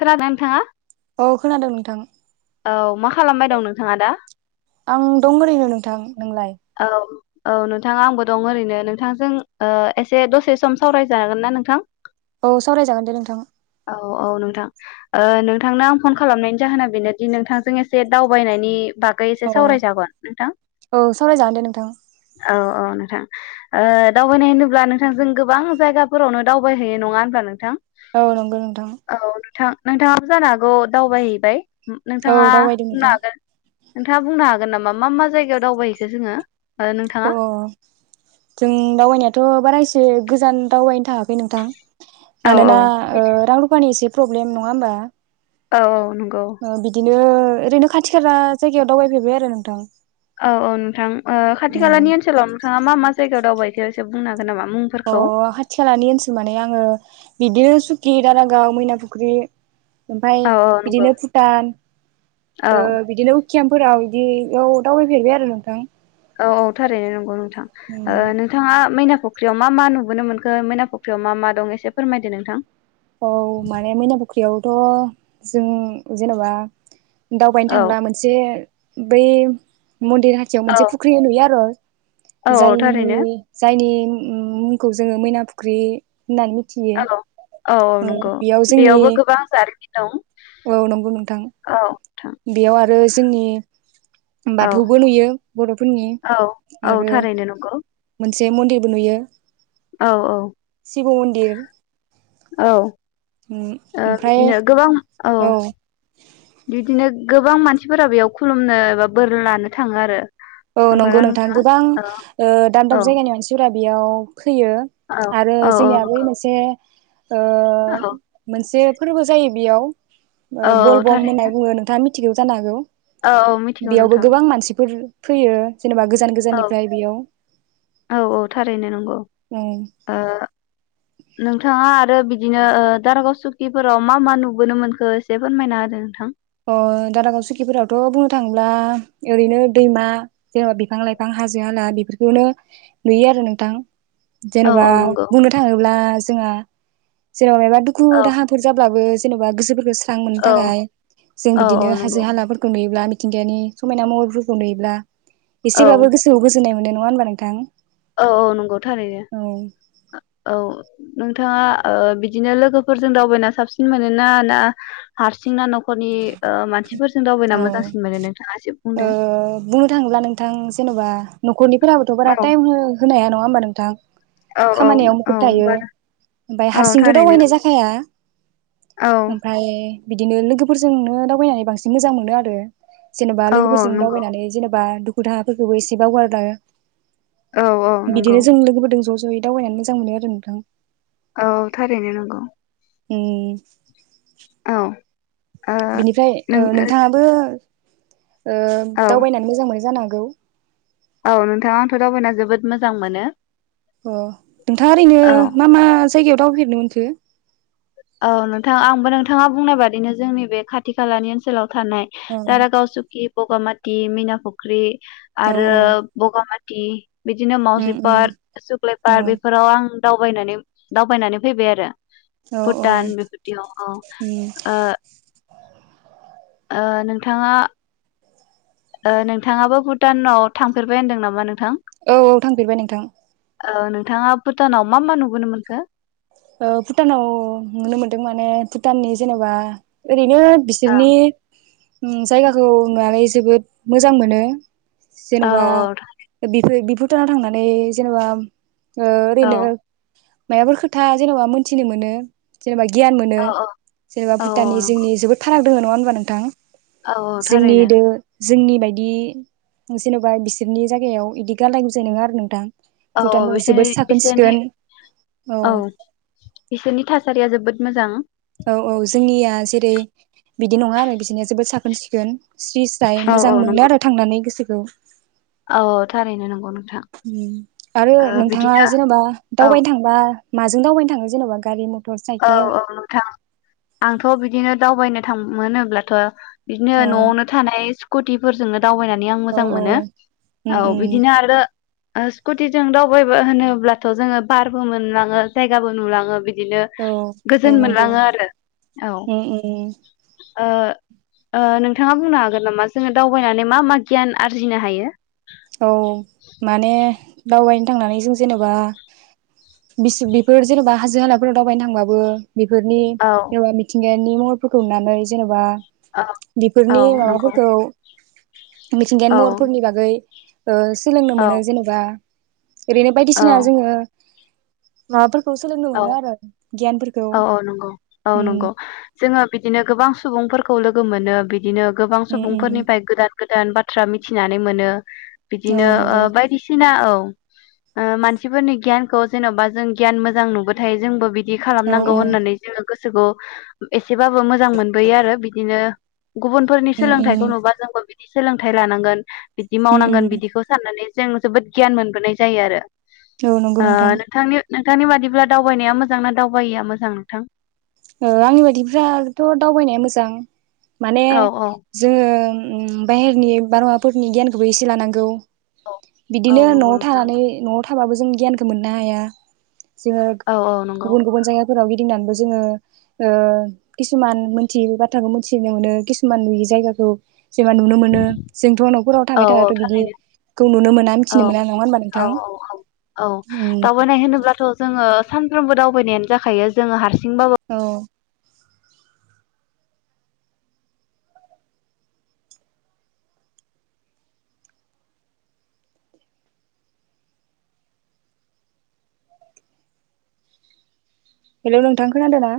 खोनादों ना नोंथाङा? औ खोनादों नोंथां। औ मा खालामबाय दं नोंथाङा दा? आं दं ओरैनो नोंथां। नोंलाय औ औ नोंथां आंबो दं ओरैनो, नोंथांजों ओ एसे दसे सम सावरायजानागोन ना नोंथां? औ सावरायजागोन दे नोंथां। औ औ नोंथां ओ नोंथांनो आं फन खालामनायनि जाहोना बेनोदि नोंथांजों एसे दावबायनायनि बागै एसे अ सावरायजागोन नोंथां? औ सावरायजागोन दे नोंथां [inaudible] औ औ नोंथां ओ दावबायनाय होनोब्ला नोंथांजों गोबां जायगाफोरावनो दावबायहैयो नङा होनब्ला नोंथां? औ नगौ नोंथां। औ नोंथां नोंथाङाबो जानो हागौ दावबायहैबाय। औ नोंथाङा दावबायदों बुंनो नोंथां हागोन नोंथाङा बुंनो हागोन नामा? मा मा जायगायाव दावबाय [unintelligible] जोङो ओ नोंथाङा अ जों दावबायनायाथ' बारा एस एसे गोजान दावबायनो थाङाखै नोंथां औ औ मानोना ओ रां रुफखनि एसे प्र'ब्लेम नङा होनबा? औ औ नं ओ बिदि नो ओरैनो खाथि खाला जायगायाव दावबायफेरबाय आरो नोंथां। औ औ नोंथां ओ खाथि उम खालानि ओनसोलाव नोंथाङा मा मा जायगायाव दावबाय खो एसे बुंनो हागोन नामा अ मुंफोरखौ खाथि खालानि ओनसोल माने आङो बिदि सुकि, दारागाव, मैना फुख्रि औ ओमफाय औ नंगौ बिदिनो भुटान औ ओ बिदिनो केमफोराव इदियाव दावबायफेरबाय आरो नोंथां। औ औ थारैनो नंगौ नों थां ओ उम नोंथाङा मैना फुख्रियाव मा मा नुबोनो मोनखो मैना फुख्रियाव मा मा दं एसे फोरमायदो नोंथां औ माने मैना फुख्रियाव थ जों जेन'बा दावबायनो औ थांब्ला मोनसे बै मन्दिर हाथियाव औ मोनसे फुख्रि नुयो आरो औ जायनि थारैनो जायनि मुंखौ जोङो मैना फुख्रि होननानै मिथियो। औ औ औ नंगौ। बेयाव जोंनि बेयावबो गोबां जारिमिन दं औ नंगौ नोंथां। औ नोंथां बेयाव आरो जोंनि औ बाथौबो नुयो बर'फोरनि औ औ आरो थारैनो नंगौ मोन से मन्दिरबो नुयो। औ औ शिब मन्दिर औ ओ ओमफ्राय बिदिनो गोबां औ बिदिनो नो गोबां मानसिफोरा बेयाव खुलुमनो एबा बोर लानो थाङो आरो औ नंगौ नंगौना नोंथां नोंथाङा? गोबां औ ओ दाब औ दाब जायगानि मानसिफोरा बेयाव फैयो औ आरो औ औ जोंनिया बै नंगौ मोनसे ओ औ मोनसे फोरबो जायो बेयाव ओ औ बलबम थारैनो होननाय बुङो नोंथाङा मि थिगौ जानो हागौ औ औ मिथिगौ बेयावबो नोंथां गोबां मानसिफोर फैयो जेनेबा गोजान औ गोजाननिफ्राय बेयाव औ औ थारैनो नंगौ उम ओ नोंथाङा आरो बिदिनो ओ दारागाव सुकिफोराव मा मा नुबोनो मोनखौ एसे फोरमायना होदो नोंथां अ दारागाव सुकिफोरावथ' बुंनो थाङोब्ला ओरैनो दैमा जेनेबा बिफां लाइफां हाजो हाला बेफोरखौनो नुयो आरो नोंथां औ जेनेबा औ नंगौ बुंनो थाङोब्ला जोङो जेनेबा मायबा दुखु औ दाहाफोर जाब्लाबो जेनबा गोसोफोरखो स्रा स्रां मोननो थाखाय जों औ औ बिदिनो नंगौ हाजो हालाफोरखो नुयोब्ला मिथिंगायानि समायना महरफोरखौ नुयोब्ला औ एसेब्लाबो गोसोआव गोजोननाय मोनो नं नंङा होमबा नोंथां? औ औ नंगौ थारैनो औ औ नोंथाङा ओ बिदिनो लोगोफोरजों दावबायना साबसिन मोनोना ना हारसिं सिंना नख'रनि ओ मानसिफोरजों दावबायना ओ मोजांसिन मोनो नोंथाङा ऐसे बुंदों बुंनो थाङोब्ला नोंथां जेन'बा नख'रनिफोराबोथ' बारा टाइम हो होनाया नङा नंङा होमबा नोंथां? औ औ खामानियाव औ मुखुब थायो बारा ओमफाय औ हारसिंथ' थारैनो दावबायनाय नंगौ जाखाया औ ओमफाय बिदिनो लोगो फोरजोंनो दावबायनानै बांसिन मोजां मोनो आरो जेनेबा औ औ लोगोफोरजों नंगौ दावबायनानै जेनेब बा दुखु दाहाफोरखोबो एसे बावगारलाङो औ औ नंगौ बिदिनो जों लोगोफोरदों ज' ज' जयै दावबायनानै मोजां मोनो आरो नोंथां औ थारैनो नंगौ [unintelligible] औ ओ बिनिफ्राय नों ओ नोंथाङाबो ओ औ दावबायनानै मोजां मोनो जा गौ औ नोंथां आंथ दावबायना जोबोद मोजां मोनो। अ नोंथाङा ओरैनो औ मा मा जायगायाव दावबायफेरनो मोनखो। औ नोंथां आंबो नोंथाङा बुंनाय बादिनो जोंनि बे खाथि खालानि ओनसोलाव थानाय अ दारागाव सुकि बगामाति मैना फख्रि। औ आरो औ बगामात दि बिदिनो उम माउजि उम पार्क सुक्लाय औ पार्क बेफोराव आं दावबायनानै दावबायनानै फैबाय आरो। औ औ भुटान बेफोरदियाव औ ओ उम । ओ नोंथाङा ओ नोंथाङाबो भुटानाव थांफेरबाय होनदों नामा नों? औ औ थांफेरबाय नोंथां। ओ नोंथाङा भुटानाव मा मा नुबोनो मोनखो? ओ भुटानाव नुनो मोनदों माने भुटाननि जेनेबा बिनो औ बिसोरनि उम जायगाखौ नुनानै जोबोद मोजां मोनो। औ जेनबा बिफोर बिब भुटानाव थांनानै जेनेबा ओ औ ओरैनो। मायाफोर खो था जेनबा मोनथिनो मोनो। जेनेबा गियान मोनो औ औ जेनेबा औ भुटाननि नंगौ जोंनि जोबोद फाराग दोङो नङा होनबा नोंथां। औ औ जोंनि थारैनो। दो जोंनि बायदि जेनबा बिसोरनि जागायाव इदि गालाय गुजाय नङा आरो नोंथां। औ भुटानाव जोबोद बिसोरनि साखोन बिसोरनि सिखोन औ। बिसोरनि थासारिया जोबोद मोजां। औ औ जोंनिया जेरै बिदि नङा आरो बिसनिया जोबोद साखो मोनसिगोन। स्रि स्राय औ औ मोजां मोनो नंगौ आरो थांनानै गोसो ज औ थारैनो नंगौ नों। उम आरो नोंथाङा जेनबा औ दावबायनो थांबा माजों दावबायनो थाङो जेनबा गारि म औ औ नोंथां आंथ बिदिनो। दावबायनो थां मोनोब्लाथ। बिदिनो औ नआवनो थानाय कुटिफोरजोंनो दावबायनानै आं औ मोजां मोनो औ बिदिनो आरो ओ स्कुटिजों दावबायबा होनोब्लाथ जोङो बारबो मोनलाङो जायगाबो नुलाङो बिदिनो औ औ गोजोन नंगौ मोनलाङो आरो औ उम उम ओ ओ नोंथाङा बुंनो हागोन नामा जोङो दावबायनानै मा मा गियान आरजिनो हायो औ माने दावबायनो थांनानै जों जेनबा बिस बिफोर जेनेबा हाज [unintelligible] दावबायनो थांबाबो बेफोरनि औ जेनबा मिथिंगाय नि महरफोरखौ नुनानै जेनबा औ औ बेफोरनि नंगौ माबाफोरखौ मिथिंगायारि औ महरफोरनि बागै ओ सोलोंनो औ मोनो जेनेबा ओरैनो बायदिसिना औ जोङो माबाफोर औ औ औ नंगौ औ उम नंगौ जोङो बिदिनो गोबां सुबुंफोर खौ लोगो मोनो बि दिनो गोबां उम उम सुबुंफोरनिफ्राय गोदान गोदान बाथ्रा मिथिनानै मोनो औ बिदिनो ओ नंगौ बायदिसिना औ ओ मानसिफोरनि गियानखौ जेनबा जों गियान मोजां नुबो थाय जोंबो बि दि औ खालामनांगौ औ होननानै जोङो गोसोखौ ए सेबाबो मोजां मोनबोयो आरो बिदिनो। गुबुनफोरनि उम सोलोंथाइखौ उम नुबा जोंबो। सोलोंथाइ लानांगोन। बिदि उम मावनांगोन उम बिदिखौ साननानै। जों जोबोद गियान मोनबोनाय जायो आरो। औ नंगौ नोंथां। नोंथांनिबादि। ब्ला दावबायनाया मोजां ना दावबाययिया मोजां नोंथां। ओ आंनि बायदिफ्राथ दावबायनाया मोजां। माने औ औ जोङो। ओम बाहेरनि बारहावाफोरनि गियानखौबो एसे लानांगौ। औ औ बिदिनो नंगौ नआव नोंथां थानानै नआव थ। थाबाबो जों गियानखौ मोननो हाया। जोङो औ औ नंगौ गुबुन गुबुन जायगा फोरफोराव गिदिंनानैबो जोङो। ओ किसुमान मोनथियै बाथ्राखौ मिथिनो मोनो किसुमान नुयै जायगाखौ। जोङो नुनो मोनो। जोंथ नखराव औ थाबाय औ थाबाथ थारैनो बिदिखौ नुनो मोना औ मिथिनो मोना नङा होनबा औ नोंथां। औ औ दावबायनाय होनोब्लाथ' जोङो सानफ्रोमबो दावबायनायानो जाखायो जोङो हार औ। हेलौ नोंथां खोनादोंना?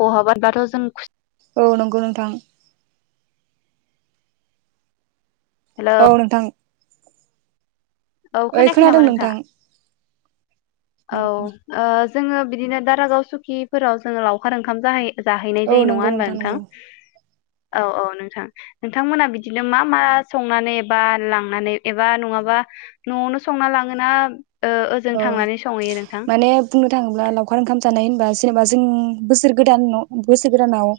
बहाबा बाथ जों। औ नंगौ नोंथां। हेलौ औ नोथां। औ ओइ खोनायाखै नामा खोनादों नोंथाङा नोंथां। औ आ। जोङो बिदिनो दारागाव सुकिफोराव जोङो लावखार ओंखाम जाहै जाहैनाय औ जायो नङा नंगौ होनबा नोंथां। नंगौ औ औ नोंथां नोंथांमोना बिदिनो मा मा संनानै एबा लांनानै एबा नङाबा। नआवनो संना लाङोना। ओ ओजों अ थांनानै संहैयो नोंथां माने बुंनो थाङोब्ला लावखार ओंखाम जानाय होनबा। जेनेबा जों बोसोर गोदान बोसोर गोदानाव ओ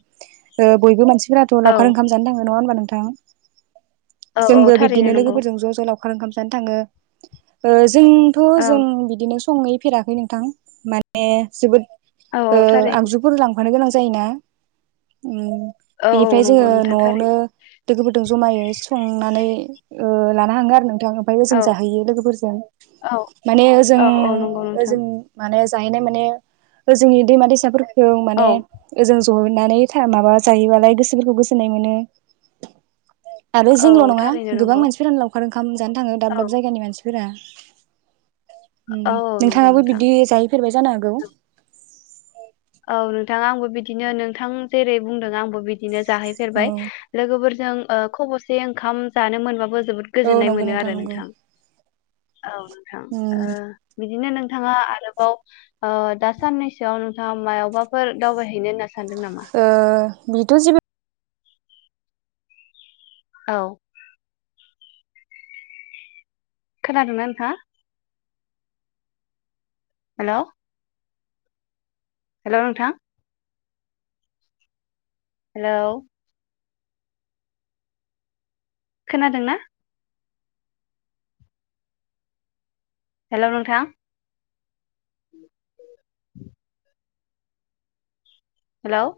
बयबो मानसि फोराबथ औ लावखार ओंखाम जानो थाङो नङा होनबा नों थां औ औ जोंबो थारैनो बिब्दिनो नंगौ लोगोफोरजों ज जल। लावखार ओंखाम जानो थाङो ओ जों औ जों बिदिनो सङै फेराखै नोंथां माने जोबोद औ औ थारैनो फाखानो गोनां जायोना ओम औ औ बेनिफ्राय नंगौ जोङो नोंथां न'आवनो थारैनो लोगोफोरजों जमायै संनानै ओ लाना थाङो आरो नों थां ओमफ्राय औ ओजों जाहैयो लोगोफोरजों। औ माने ओजों औ औ नंगौ नोंथां ओजों माने जाहैनाय माने जोंनि दैमा दैसाफोरखौ जों औ माने ओजों जनानै माबा जायोबालाय गोसोफोरखौ गोजोननाय मोनो आरो औ जोंल' नङा थारैनो गोबां नंगौ मानसिफोरानो लावखार ओंखाम जानो थाङो औ दाब दाब जायगानि मानसिफोर फोरा औ नंगौ नोंथाङाबो नोंथां बिदि जाहैफेरबाय जानो हागौ औ नोंथां आंबो बिदिनो नोंथां जेरै बुंदों आंबो बि दिनो औ जाहैफेरबाय लोगोफोरजों ओ खबसे ओंखाम जानो मोनबाबो जोबोद औ गोजोननाय नंगौ मोनो आरो नंगौ नोंथां औ नोंथां ओ उम बिदिनो नोंथाङा आरोबाव ओ दा साननैसोआव मायावबाफोर दावबाय ओ बेथ' जि औ खोनादोंमोन नोंथांङा हेल हेल नोंथा हेल खोनादोंना हेल नोंथां [inaudible] हेल